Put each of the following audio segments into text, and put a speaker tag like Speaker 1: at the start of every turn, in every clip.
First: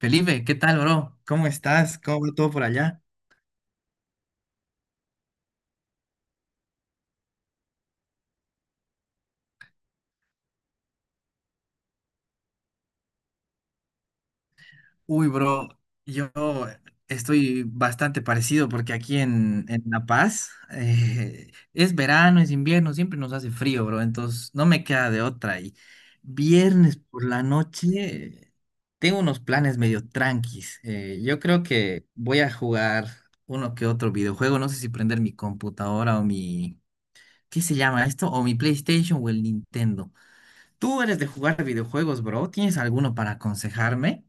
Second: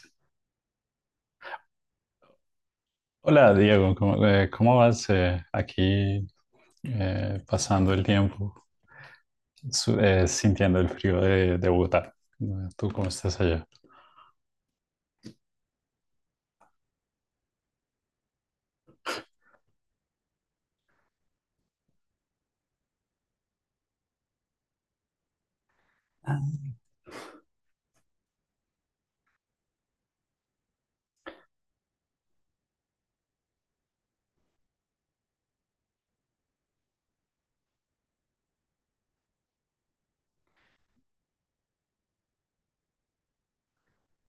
Speaker 1: Felipe, ¿qué tal, bro? ¿Cómo estás? ¿Cómo va todo por allá?
Speaker 2: Hola Diego, ¿cómo, cómo vas aquí pasando el tiempo, sintiendo el frío de Bogotá? ¿Tú cómo estás allá?
Speaker 1: Uy, bro, yo estoy bastante parecido porque aquí en La Paz, es verano, es invierno, siempre nos hace frío, bro, entonces no me queda de otra. Y
Speaker 2: Ah.
Speaker 1: viernes por la noche tengo unos planes medio tranquis. Yo creo que voy a jugar uno que otro videojuego, no sé si prender mi computadora o mi, ¿qué se llama esto? O mi PlayStation o el Nintendo. Tú eres de jugar videojuegos, bro. ¿Tienes alguno para aconsejarme?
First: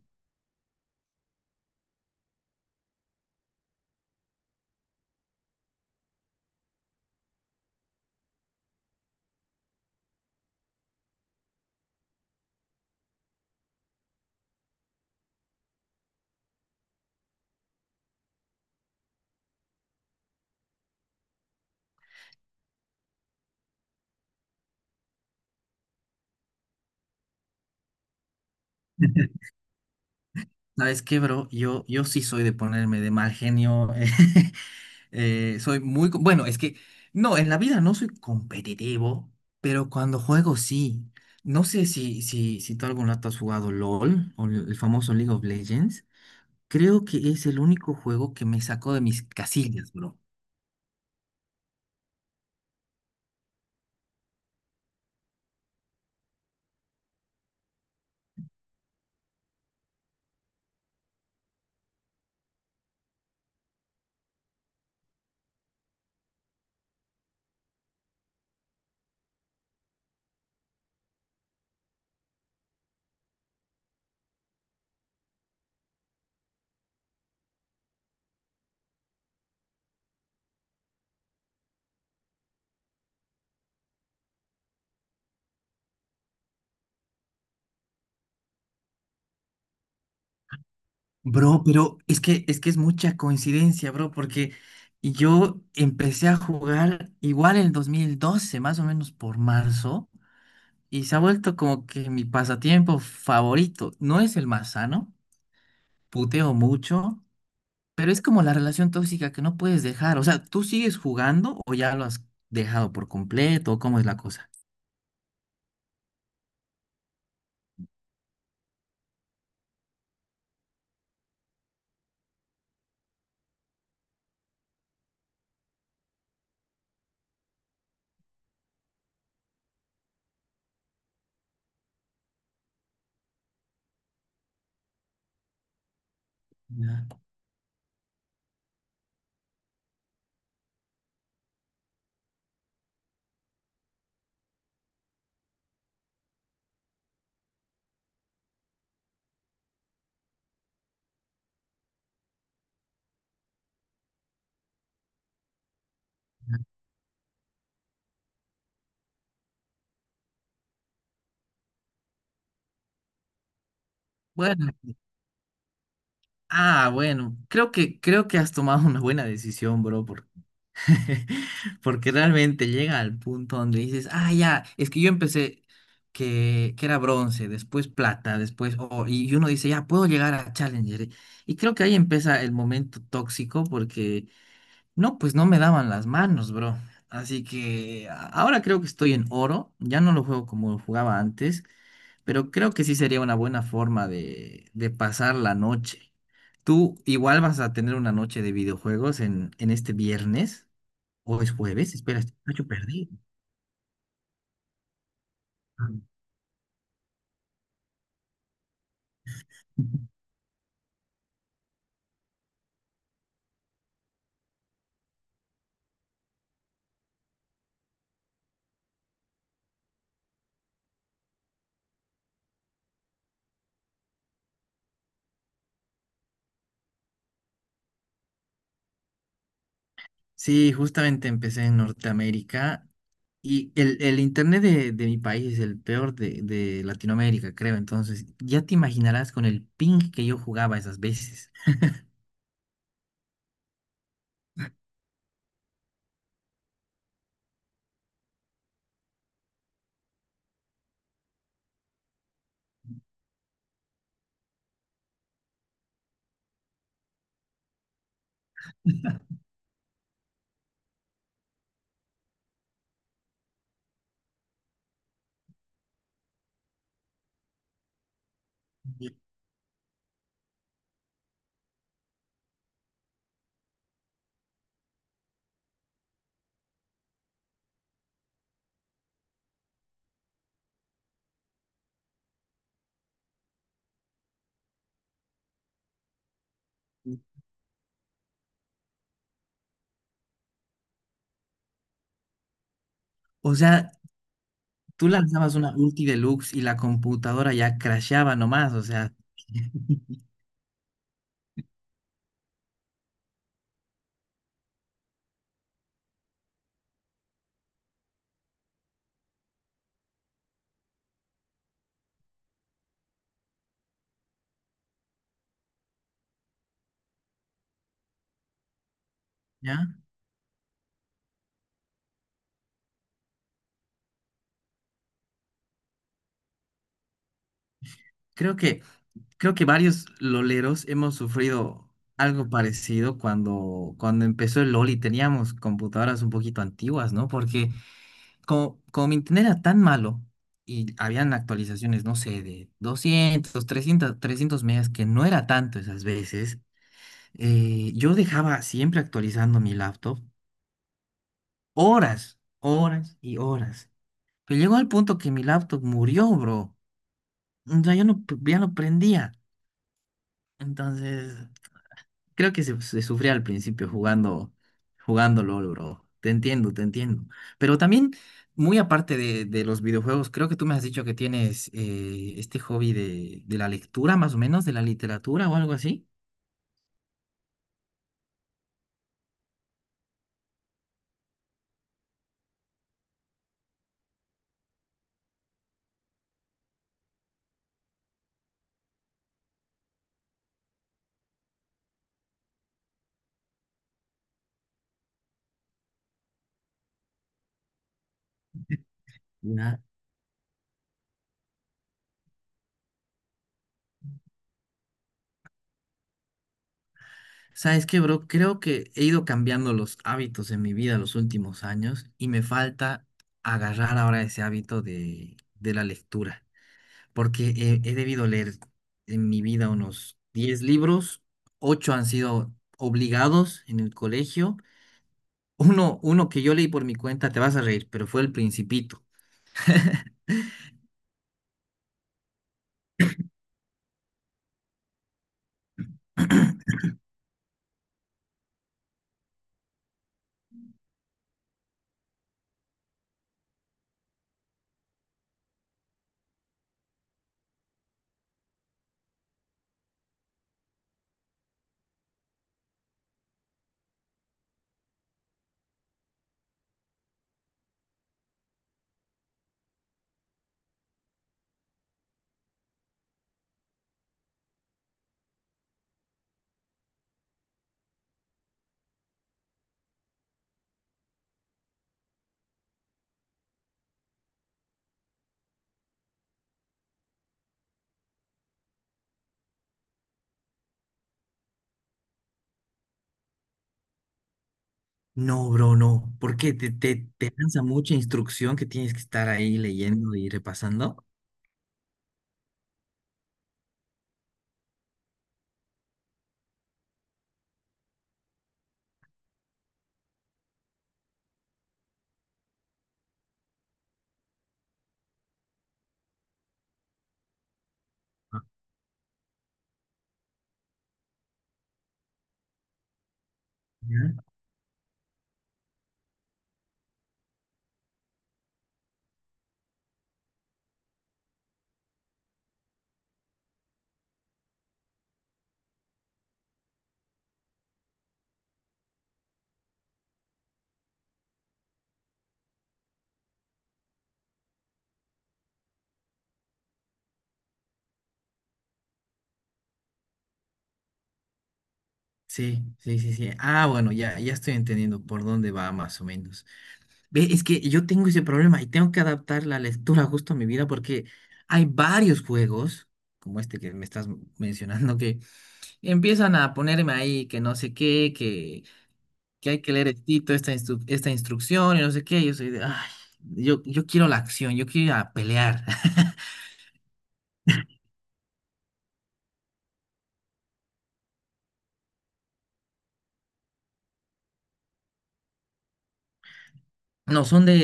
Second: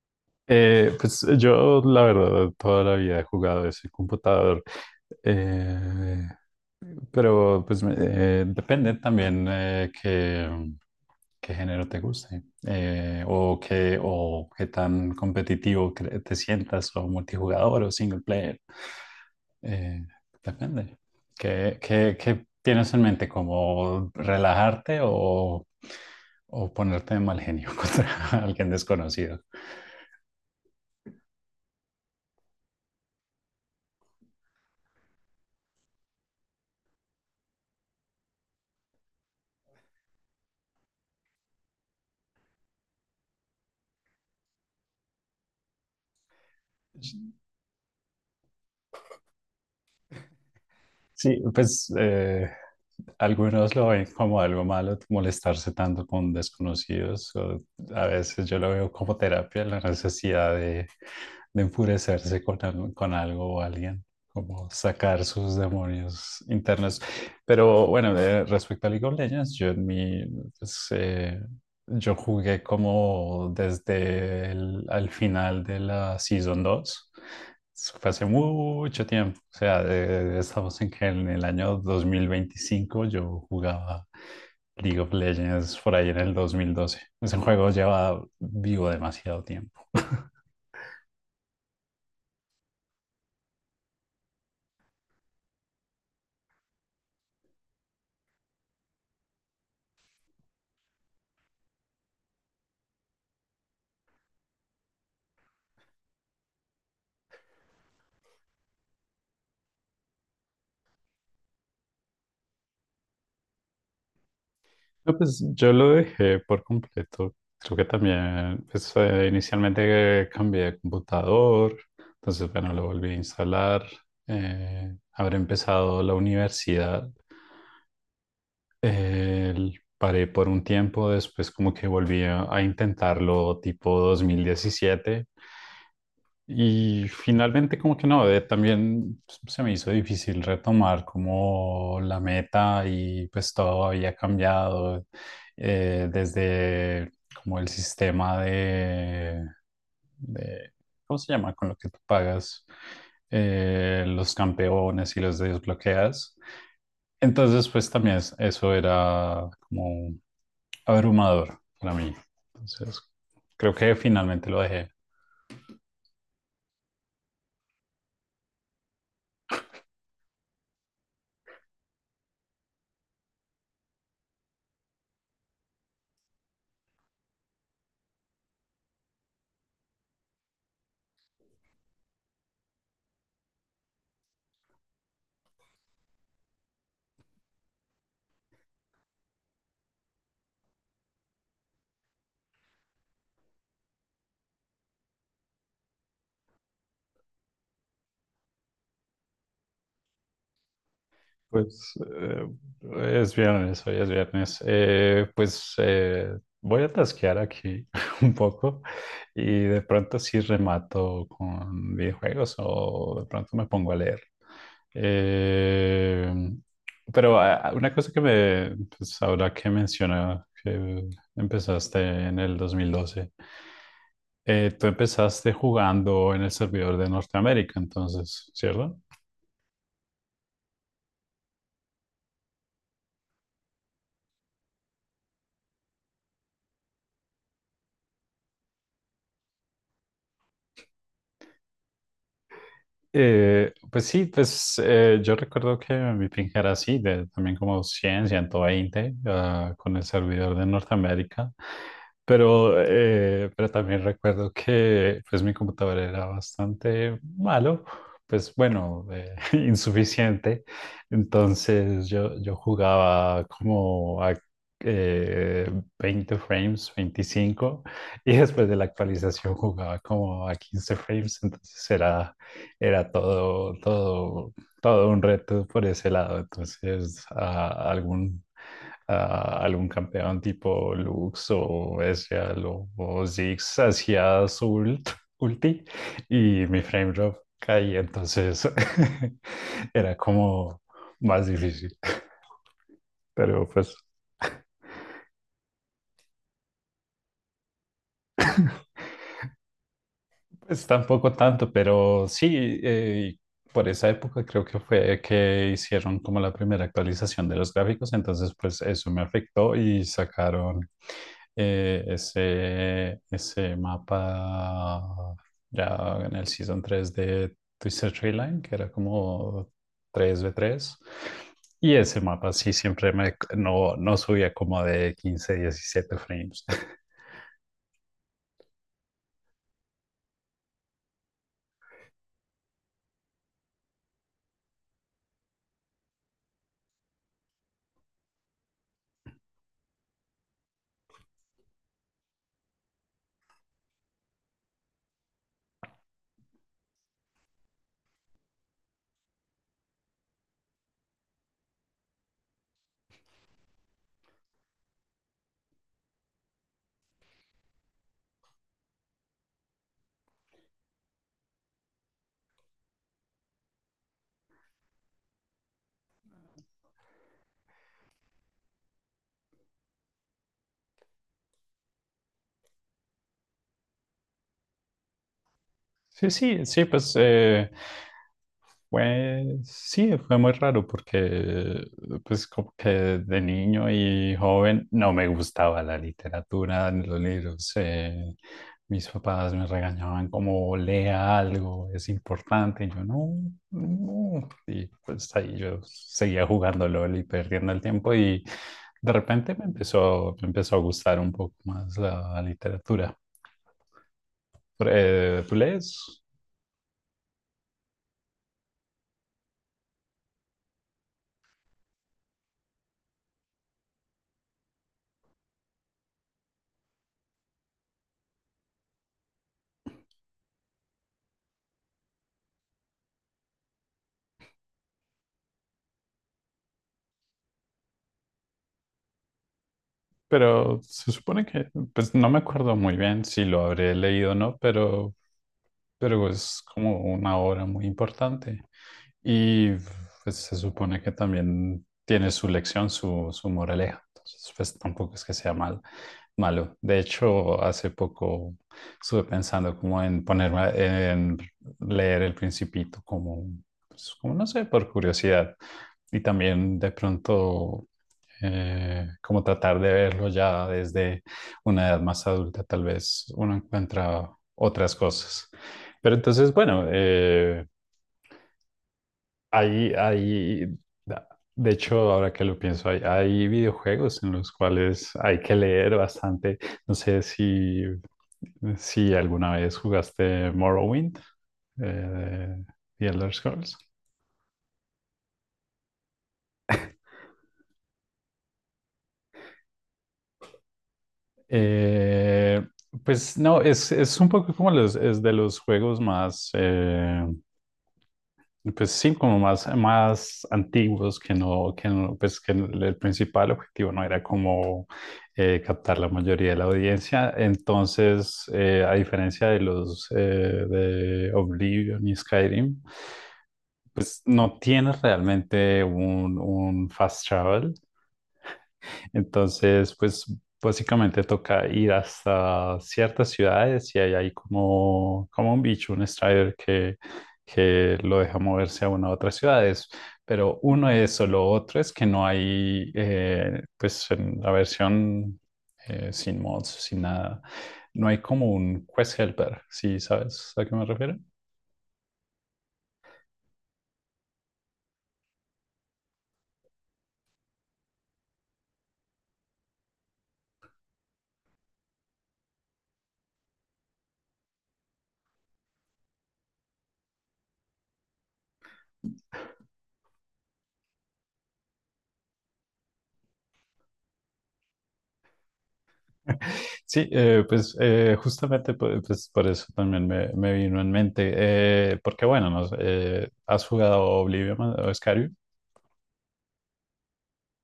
Speaker 2: Pues yo la verdad toda la vida he jugado ese computador. Eh, Pero pues depende también, qué, qué género te guste, o qué, o qué tan competitivo te sientas, o multijugador o single player. Eh, depende. ¿Qué, qué tienes en mente? ¿Como relajarte, o ponerte de mal genio contra alguien desconocido?
Speaker 1: ¿Sabes qué, bro? Yo sí soy de ponerme de mal genio. Soy muy... co- Bueno, es que, no, en la vida no soy competitivo, pero cuando juego sí. No sé si tú algún rato has jugado LOL o el famoso League of Legends. Creo que es el único juego que me sacó de mis casillas, bro.
Speaker 2: Sí, pues algunos lo ven como algo malo, molestarse tanto con desconocidos. O a veces yo lo veo como terapia, la necesidad de enfurecerse con algo o alguien, como sacar sus demonios internos. Pero bueno, respecto a League of Legends, yo en mi, pues, yo jugué como desde el al final de la Season 2. Eso fue hace mucho tiempo. O sea, estamos en que en el año 2025, yo jugaba League of Legends por ahí en el 2012. Ese juego lleva vivo demasiado tiempo.
Speaker 1: Bro, pero es que es mucha coincidencia, bro, porque yo empecé a jugar igual en el 2012, más o menos por marzo, y se ha vuelto como que mi pasatiempo favorito. No es el más sano, puteo mucho, pero es como la relación tóxica que no puedes dejar. O sea, ¿tú sigues jugando o ya lo has dejado por completo? ¿O cómo es la cosa?
Speaker 2: No, pues yo lo dejé por completo. Creo que también, pues inicialmente cambié de computador, entonces bueno, lo volví a instalar. Habré empezado la universidad, paré por un tiempo, después como que volví a intentarlo tipo 2017. Y
Speaker 1: Ya.
Speaker 2: finalmente como que no, también pues, se me hizo difícil retomar como la meta, y pues todo había cambiado, desde como el sistema de- ¿cómo se llama? Con lo que tú pagas los campeones y los desbloqueas. Entonces pues también eso era como abrumador para mí. Entonces creo que finalmente lo
Speaker 1: Bueno,
Speaker 2: dejé.
Speaker 1: ah, bueno, creo que has tomado una buena decisión, bro. Porque realmente llega al punto donde dices, ah, ya, es que yo empecé que era bronce, después plata, después oro, y uno dice, ya, puedo llegar a Challenger. Y creo que ahí empieza el momento tóxico porque, no, pues no me daban las manos, bro. Así que a- ahora creo que estoy en oro, ya no lo juego como lo jugaba antes, pero creo que sí sería una buena forma de pasar la noche. ¿Tú igual vas a tener una noche de videojuegos en este viernes? ¿O es
Speaker 2: Pues
Speaker 1: jueves? Espera, este
Speaker 2: eh,
Speaker 1: muchacho perdí.
Speaker 2: es viernes, hoy es viernes. Pues
Speaker 1: Ah.
Speaker 2: voy a tasquear aquí un poco, y de pronto sí remato con videojuegos, o de pronto me pongo a leer. Eh, pero ah, una cosa que me, pues ahora que menciona que empezaste en el 2012, tú empezaste jugando en el servidor de Norteamérica, entonces, ¿cierto?
Speaker 1: Sí, justamente empecé en Norteamérica y el internet de mi país es el peor de Latinoamérica, creo. Entonces, ya te imaginarás con el ping que yo jugaba esas veces.
Speaker 2: Pues sí, pues yo recuerdo que mi ping era así, de, también como 100, 120, ah, con el servidor de Norteamérica, pero también recuerdo que pues mi computador era bastante malo, pues bueno, insuficiente, entonces yo jugaba como a eh, 20 frames, 25, y después de la
Speaker 1: Y-
Speaker 2: actualización jugaba como a 15 frames. Entonces era todo un reto por ese lado. Entonces, a algún campeón tipo Lux o Ezreal o Ziggs hacía su ulti, y mi frame drop caía. Entonces, era como más difícil.
Speaker 1: O
Speaker 2: Pero
Speaker 1: sea,
Speaker 2: pues...
Speaker 1: tú lanzabas una ulti deluxe y la computadora ya crasheaba nomás, o sea.
Speaker 2: Pues tampoco tanto, pero sí, por esa época creo que fue que hicieron como la primera actualización de los gráficos, entonces pues eso me afectó, y sacaron ese mapa ya en el Season 3 de Twisted Tree Line, que era como
Speaker 1: ¿Ya?
Speaker 2: 3v3. Y ese mapa sí siempre me, no, no subía como de 15, 17 frames.
Speaker 1: Creo que Creo que varios loleros hemos sufrido algo parecido cuando empezó el LOL y teníamos computadoras un poquito antiguas, ¿no? Porque como mi internet era tan malo y habían actualizaciones, no sé, de 200 300, 300 megas, que no era tanto esas veces, yo dejaba siempre actualizando mi laptop horas, horas y horas. Pero llegó al punto que mi laptop murió, bro. O sea, yo no, ya no prendía. Entonces... Creo que se sufría al principio jugando, jugando LOL, bro. Te entiendo, te entiendo. Pero también, muy aparte de los videojuegos, creo que tú me has dicho que tienes este hobby de la lectura, más o menos, de la literatura o algo así.
Speaker 2: Sí, sí, sí, pues sí, fue muy raro porque pues como que de niño y joven no me gustaba la literatura ni los libros. Mis papás me regañaban como lea algo, es importante. Y yo no, no. Y pues ahí yo seguía jugando LOL y perdiendo el tiempo, y de repente me
Speaker 1: Ya.
Speaker 2: empezó, me empezó a gustar un poco más la literatura. Pero, ¿tú lees?
Speaker 1: ¿Sabes qué, bro? Creo que he ido cambiando los hábitos en mi vida los últimos años y me falta agarrar ahora ese hábito de la lectura. Porque he debido leer en mi vida unos 10 libros, 8 han sido obligados en el colegio. Uno que yo leí por mi cuenta, te vas a reír, pero fue El Principito.
Speaker 2: Pero se supone que, pues no me acuerdo muy bien si lo habré leído o no, pero es como una obra muy importante. Y pues se supone que también tiene su lección, su moraleja. Entonces, pues tampoco es que sea malo. De hecho, hace poco estuve pensando como en ponerme, en leer El Principito, como pues, como no sé, por curiosidad. Y también de pronto, como tratar de verlo ya desde una edad más adulta, tal vez uno encuentra otras cosas. Pero entonces, bueno, hay, hay, de hecho, ahora que lo pienso, hay videojuegos en los cuales hay que leer bastante. No sé si alguna vez jugaste Morrowind, de The Elder Scrolls.
Speaker 1: No, bro, no, porque te lanza mucha instrucción que tienes que estar ahí leyendo y repasando.
Speaker 2: Eh, pues no, es un poco como los, es de los juegos más, pues sí, como más antiguos que no, pues que el principal objetivo no era como captar la mayoría de la audiencia.
Speaker 1: Ah,
Speaker 2: Entonces, a diferencia de los de Oblivion y Skyrim, pues
Speaker 1: ya.
Speaker 2: no tienes realmente un fast travel. Entonces, pues básicamente toca ir hasta ciertas ciudades, y ahí hay como un bicho, un Strider que lo deja moverse a una u otras ciudades. Pero uno es solo, otro es que no hay, pues en la versión sin mods, sin nada, no hay como un quest helper, ¿sí sabes a qué me refiero?
Speaker 1: Sí. Ah, bueno, ya, ya estoy entendiendo por dónde va más o menos. Ve, es que yo tengo ese problema y tengo que adaptar la lectura justo a mi vida porque hay varios juegos, como este que me estás mencionando, que empiezan a ponerme ahí que no sé qué, que hay que leer estito, esta, instru- esta instrucción y no sé qué. Yo soy de, ay, yo quiero la acción, yo quiero ir a pelear.
Speaker 2: Sí, pues justamente pues, por eso también me vino en mente, porque bueno, no sé, ¿has jugado Oblivion o Skyrim?
Speaker 1: No, son de,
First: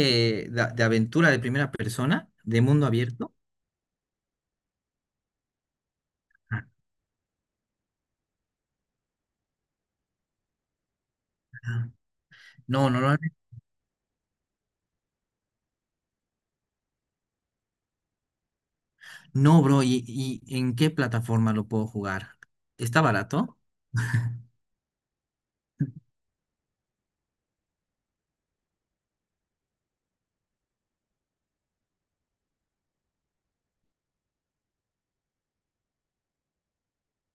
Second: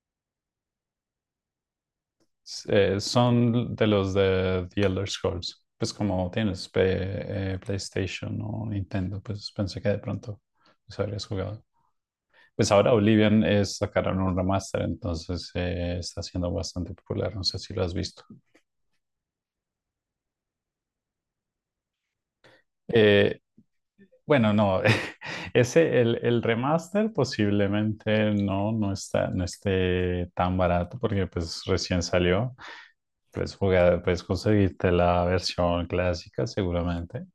Speaker 1: de, de aventura de primera persona, de
Speaker 2: S-
Speaker 1: mundo
Speaker 2: eh,
Speaker 1: abierto.
Speaker 2: son de los de The Elder Scrolls, pues como
Speaker 1: Ajá.
Speaker 2: tienes PlayStation o Nintendo, pues pensé que de pronto los habrías jugado. Pues
Speaker 1: No,
Speaker 2: ahora
Speaker 1: no, no,
Speaker 2: Oblivion es, sacaron un remaster, entonces está siendo bastante popular, no sé si lo has visto.
Speaker 1: no, bro. Y en qué plataforma lo puedo jugar? ¿Está
Speaker 2: Eh,
Speaker 1: barato?
Speaker 2: bueno, no, ese, el remaster posiblemente no, no está, no esté tan barato porque pues recién salió. Puedes jugar, puedes conseguirte la versión clásica seguramente,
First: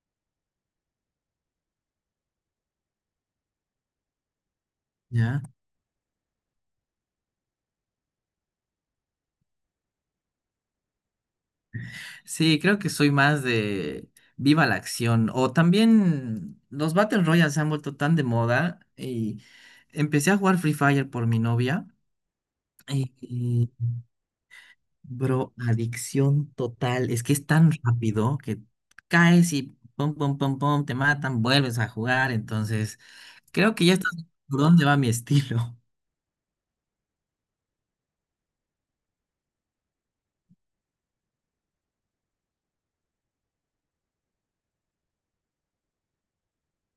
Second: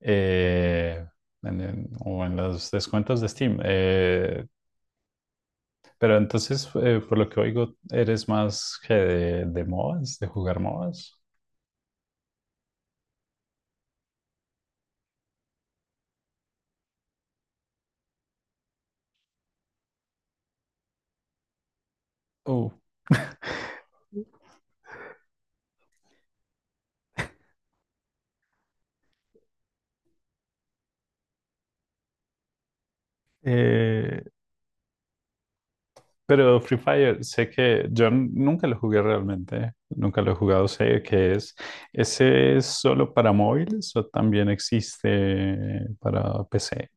Speaker 2: eh, o en los descuentos de Steam. eh,
Speaker 1: Ya.
Speaker 2: pero entonces, por lo que oigo, eres más que de MOBAs, de jugar MOBAs.
Speaker 1: Sí, creo que soy más de viva la acción. O también los Battle Royales se han vuelto tan de moda y empecé a jugar Free Fire por mi novia.
Speaker 2: Uh,
Speaker 1: Y, y, bro, adicción total. Es que es tan rápido que caes y pum, pum, pum, pum, te matan, vuelves a jugar. Entonces, creo que ya estás
Speaker 2: eh,
Speaker 1: por dónde va mi estilo.
Speaker 2: Pero Free Fire, sé que yo nunca lo jugué realmente, nunca lo he jugado, sé que es. ¿Ese es solo para móviles o también existe para PC?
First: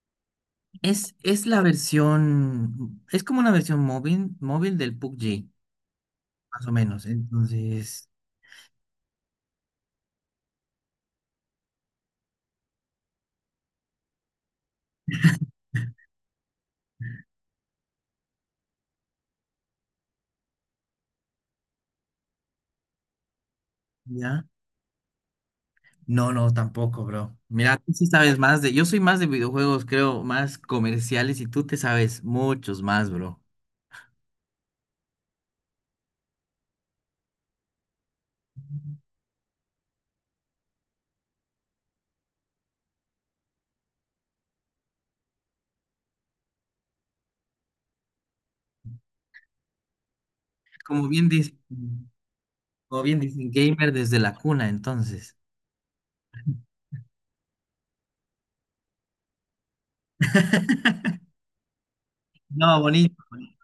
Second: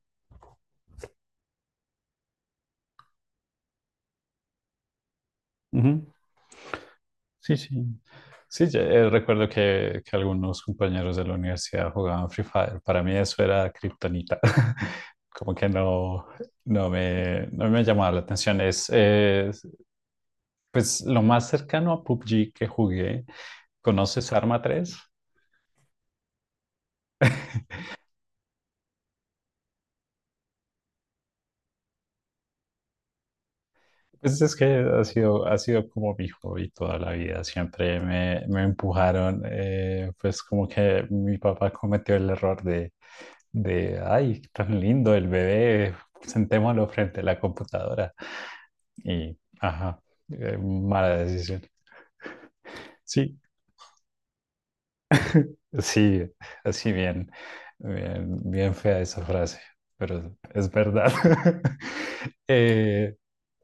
Speaker 1: Es la versión, es como una versión móvil, móvil del PUBG,
Speaker 2: Ujú.
Speaker 1: más o menos.
Speaker 2: Sí, sí.
Speaker 1: Entonces,
Speaker 2: Sí, ya, recuerdo que algunos compañeros de la universidad jugaban Free Fire. Para mí eso era kriptonita. Como que no, no me llamaba la atención. Es, pues lo más cercano a PUBG que jugué. ¿Conoces
Speaker 1: ya.
Speaker 2: Arma 3?
Speaker 1: No, no, tampoco, bro. Mira, tú sí sabes más de. Yo soy más de videojuegos, creo, más comerciales y tú te sabes muchos más, bro.
Speaker 2: Pues es que ha sido como mi hobby toda la vida. Siempre me empujaron, pues como que mi papá cometió el error de, ay, tan lindo el bebé, sentémoslo frente a la computadora. Y, ajá,
Speaker 1: Como
Speaker 2: mala
Speaker 1: bien dicen,
Speaker 2: decisión.
Speaker 1: como bien
Speaker 2: Sí,
Speaker 1: dicen, gamer desde la cuna, entonces.
Speaker 2: sí, así bien, bien, bien fea esa frase, pero es verdad.
Speaker 1: No,
Speaker 2: Eh,
Speaker 1: bonito, bonito.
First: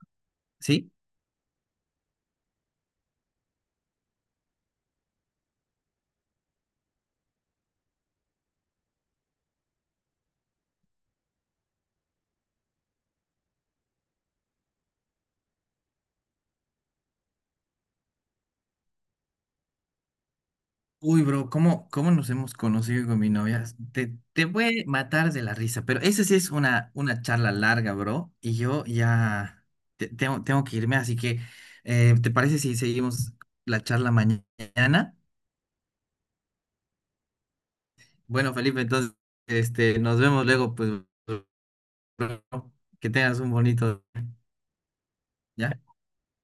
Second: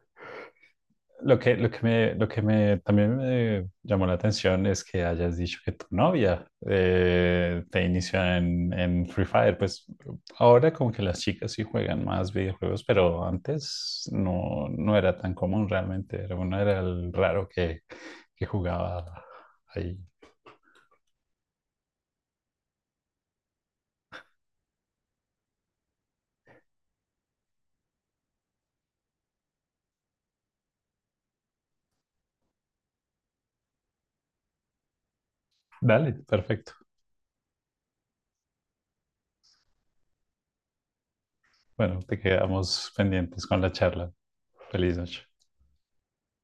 Speaker 1: ¿Sí?
Speaker 2: Lo que, lo que me también me llamó la atención es que hayas dicho que tu novia te inició en Free Fire. Pues ahora como que las chicas sí juegan más videojuegos, pero antes no, no era tan común realmente. Era uno era el raro que jugaba ahí.
Speaker 1: Uy, bro, ¿cómo, cómo nos hemos conocido con mi novia? Te voy a matar de la risa, pero esa sí es una charla larga, bro, y yo ya tengo que irme, así que, ¿te parece si seguimos la charla mañana?
Speaker 2: Dale, perfecto.
Speaker 1: Bueno, Felipe, entonces, este, nos vemos luego, pues,
Speaker 2: Bueno, te quedamos
Speaker 1: que tengas
Speaker 2: pendientes
Speaker 1: un
Speaker 2: con la
Speaker 1: bonito,
Speaker 2: charla. Feliz noche.
Speaker 1: ¿ya?